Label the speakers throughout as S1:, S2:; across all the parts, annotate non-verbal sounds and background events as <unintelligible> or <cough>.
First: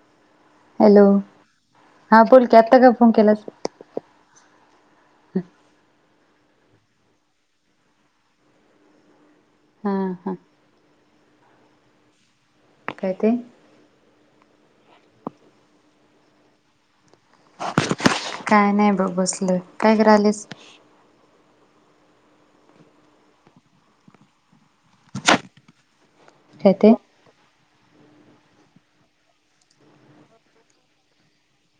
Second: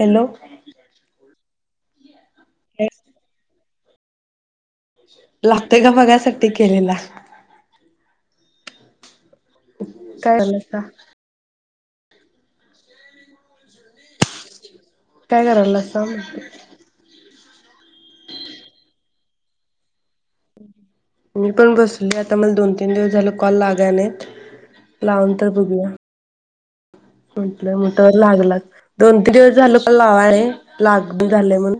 S1: Hello.
S2: Hello हा बोलकी. आता का फोन केलास?
S1: लागते का बघाय साठी ते केलेला.
S2: हा हा
S1: काय झालं का?
S2: काय ते?
S1: काय करायलासा म्हंटल?
S2: काय नाही बघ बसलोय. काय कर करालीस.
S1: सले आता मला दोन तीन दिवस झाल कॉल लागाय नाहीत. लावून तर बघूया.
S2: काय ते?
S1: म्हटलं म तर लागला. दोन तीन दिवस झाल पण लावाय. लागना झाले म्हणून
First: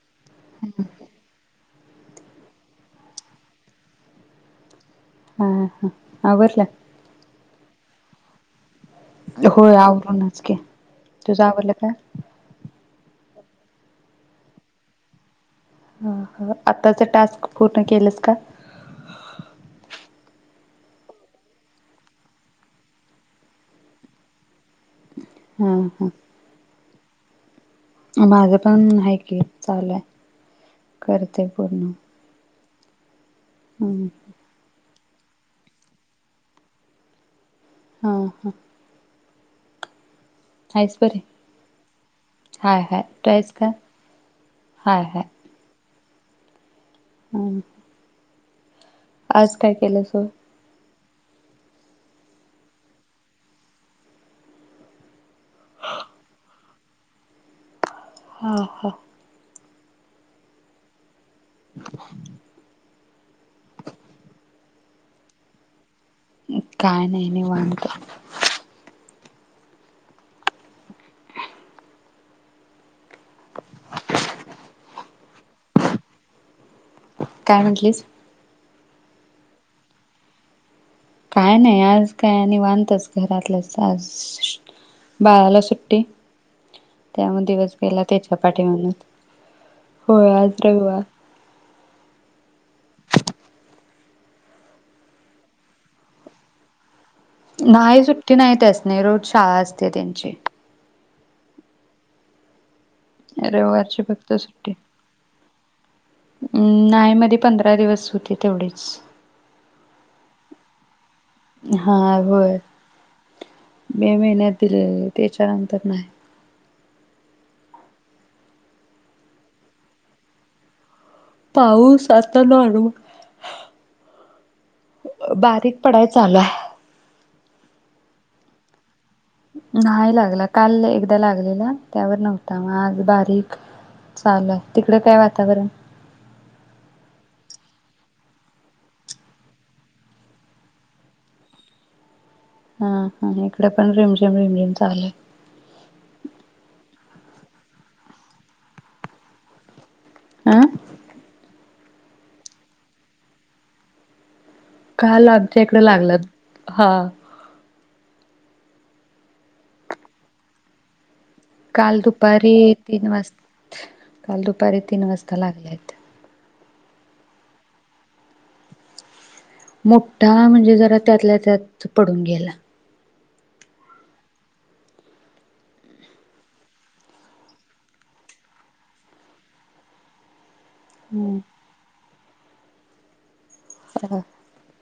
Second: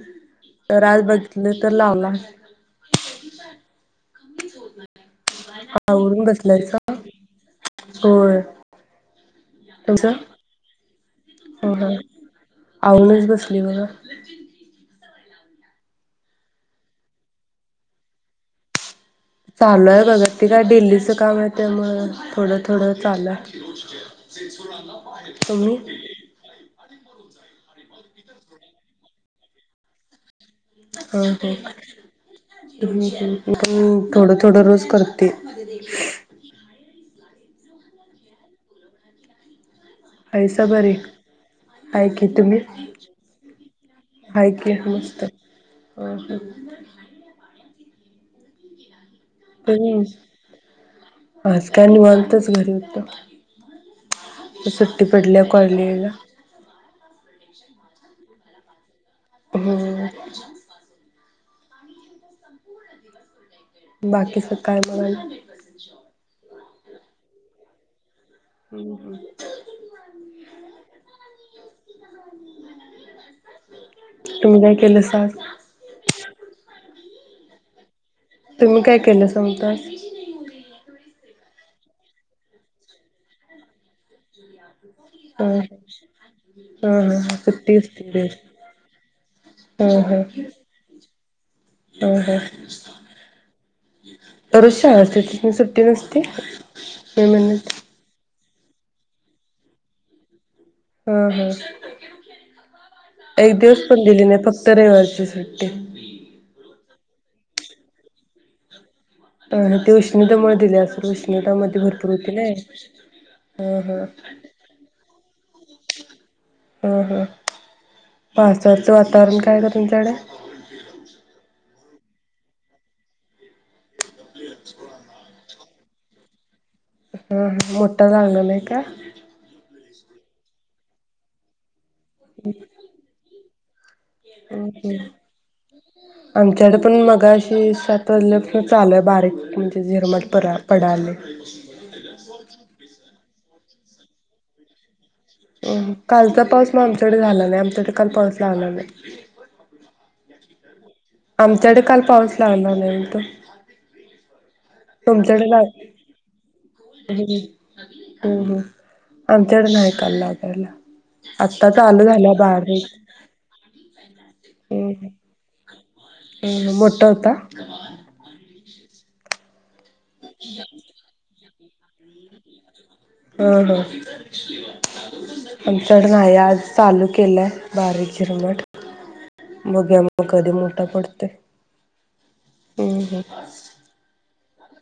S1: तर आज बघितले तर लावला.
S2: हा
S1: आवरून बसलायसा?
S2: आवरलं
S1: होय.
S2: होय
S1: तुमचं
S2: आवरूनच की. तुझं आवर
S1: ह
S2: लं
S1: हा
S2: काय?
S1: आवरूनच बसले बघा.
S2: ह हा. आताच टास्क पूर्ण केलंस का?
S1: चालू आहे बग ते काय दिल्लीचं काम आहे, त्यामूळ थोडं थोडं चालुय. तुम्ही?
S2: हा हा माझं पण हाय की चालूय. करते पूर्ण.
S1: हम्म हम्म. थोडं थोडं रोज कर. ते
S2: हा हा.
S1: ऐसा बर
S2: आहेस बरी
S1: ऐक ये तुम्ही
S2: हाय हाय तू आहेस का
S1: ऐक ये
S2: हाय
S1: मस्त. हम ह.
S2: हम्. आज काय केलं स
S1: आज काय निवांतच घरी होत सुट्टी. पडल्या कलेला. <inaudible>
S2: हा हा.
S1: हम्.
S2: <inaudible>
S1: बाकी सकारळमध्येघण
S2: काय नाही नाही वात.
S1: हम्म हम्. तुम्ही काय केलं सज
S2: काय म्हटलीस.
S1: त म काय करनस तस.
S2: काय नाही आज काय आणि वानतच घरातलं.
S1: हम हम ह
S2: त्यामुळे
S1: सुत
S2: दिवस गेला
S1: ह
S2: त्याच्या पाठीमागच.
S1: ह ह
S2: होय आज रविवार.
S1: ह अुज शते तिथून सुट्टी नसते. मी म्हणत
S2: नाही सुट की नाहीत अस नाही रोज शाळा असते त्यांची.
S1: हम् हम्. एक दिवस
S2: रविवारची
S1: पण दिली नाही फक्त
S2: सुट्टी
S1: रविवजची सुट्टी.
S2: अं नाही मधी पंधरा दिवस होती तेवढीच.
S1: अ ते उष्णितामुळे दिले असल उष्णतामध्येध्ये भरपूर
S2: हा
S1: होती नाही
S2: होय
S1: हा हा
S2: मे महिन्यात दिलेली त्याच्यानंतर नाही.
S1: हा हा. पासवरचं वातावरण काय का तुमच्याकडे
S2: पाऊ सात नवाडू बारीक. पडायचं आला.
S1: हा ह मोठा लागणार नाही का.
S2: नाही लागला काल एकदा लागलेला त्यावर नव्हता मग आज बारीक चाल
S1: हम्म
S2: तिकडे
S1: हम्म.
S2: काय वातावरण
S1: आमच्याकडे पण मगाशी सात वाजल्या चालय बारीक म्हणजे झिरमट प पडले.
S2: हा हा हे. इडे पण रिमझिम रिमझिम चालेय.
S1: अ कालचा पाऊस मामस ड झाला नाही आमचा ते काल पसला आला नाही
S2: आह
S1: आमच्याकडे काल पाऊस ला आला नाही तो
S2: काल आमच्या इकडं लागलं हा
S1: हम् ह अ तेड नाहीऐ काललागला
S2: काल दुपारी तीन वाज काल दुपारी तीन वाजता लागल्या आहेत
S1: हम मोठा होता
S2: मोठा म्हणजे जरा त्यातल्या त्यात त पडून गेला
S1: <unintelligible> काय पडते <unintelligible> हम्
S2: ह <unintelligible>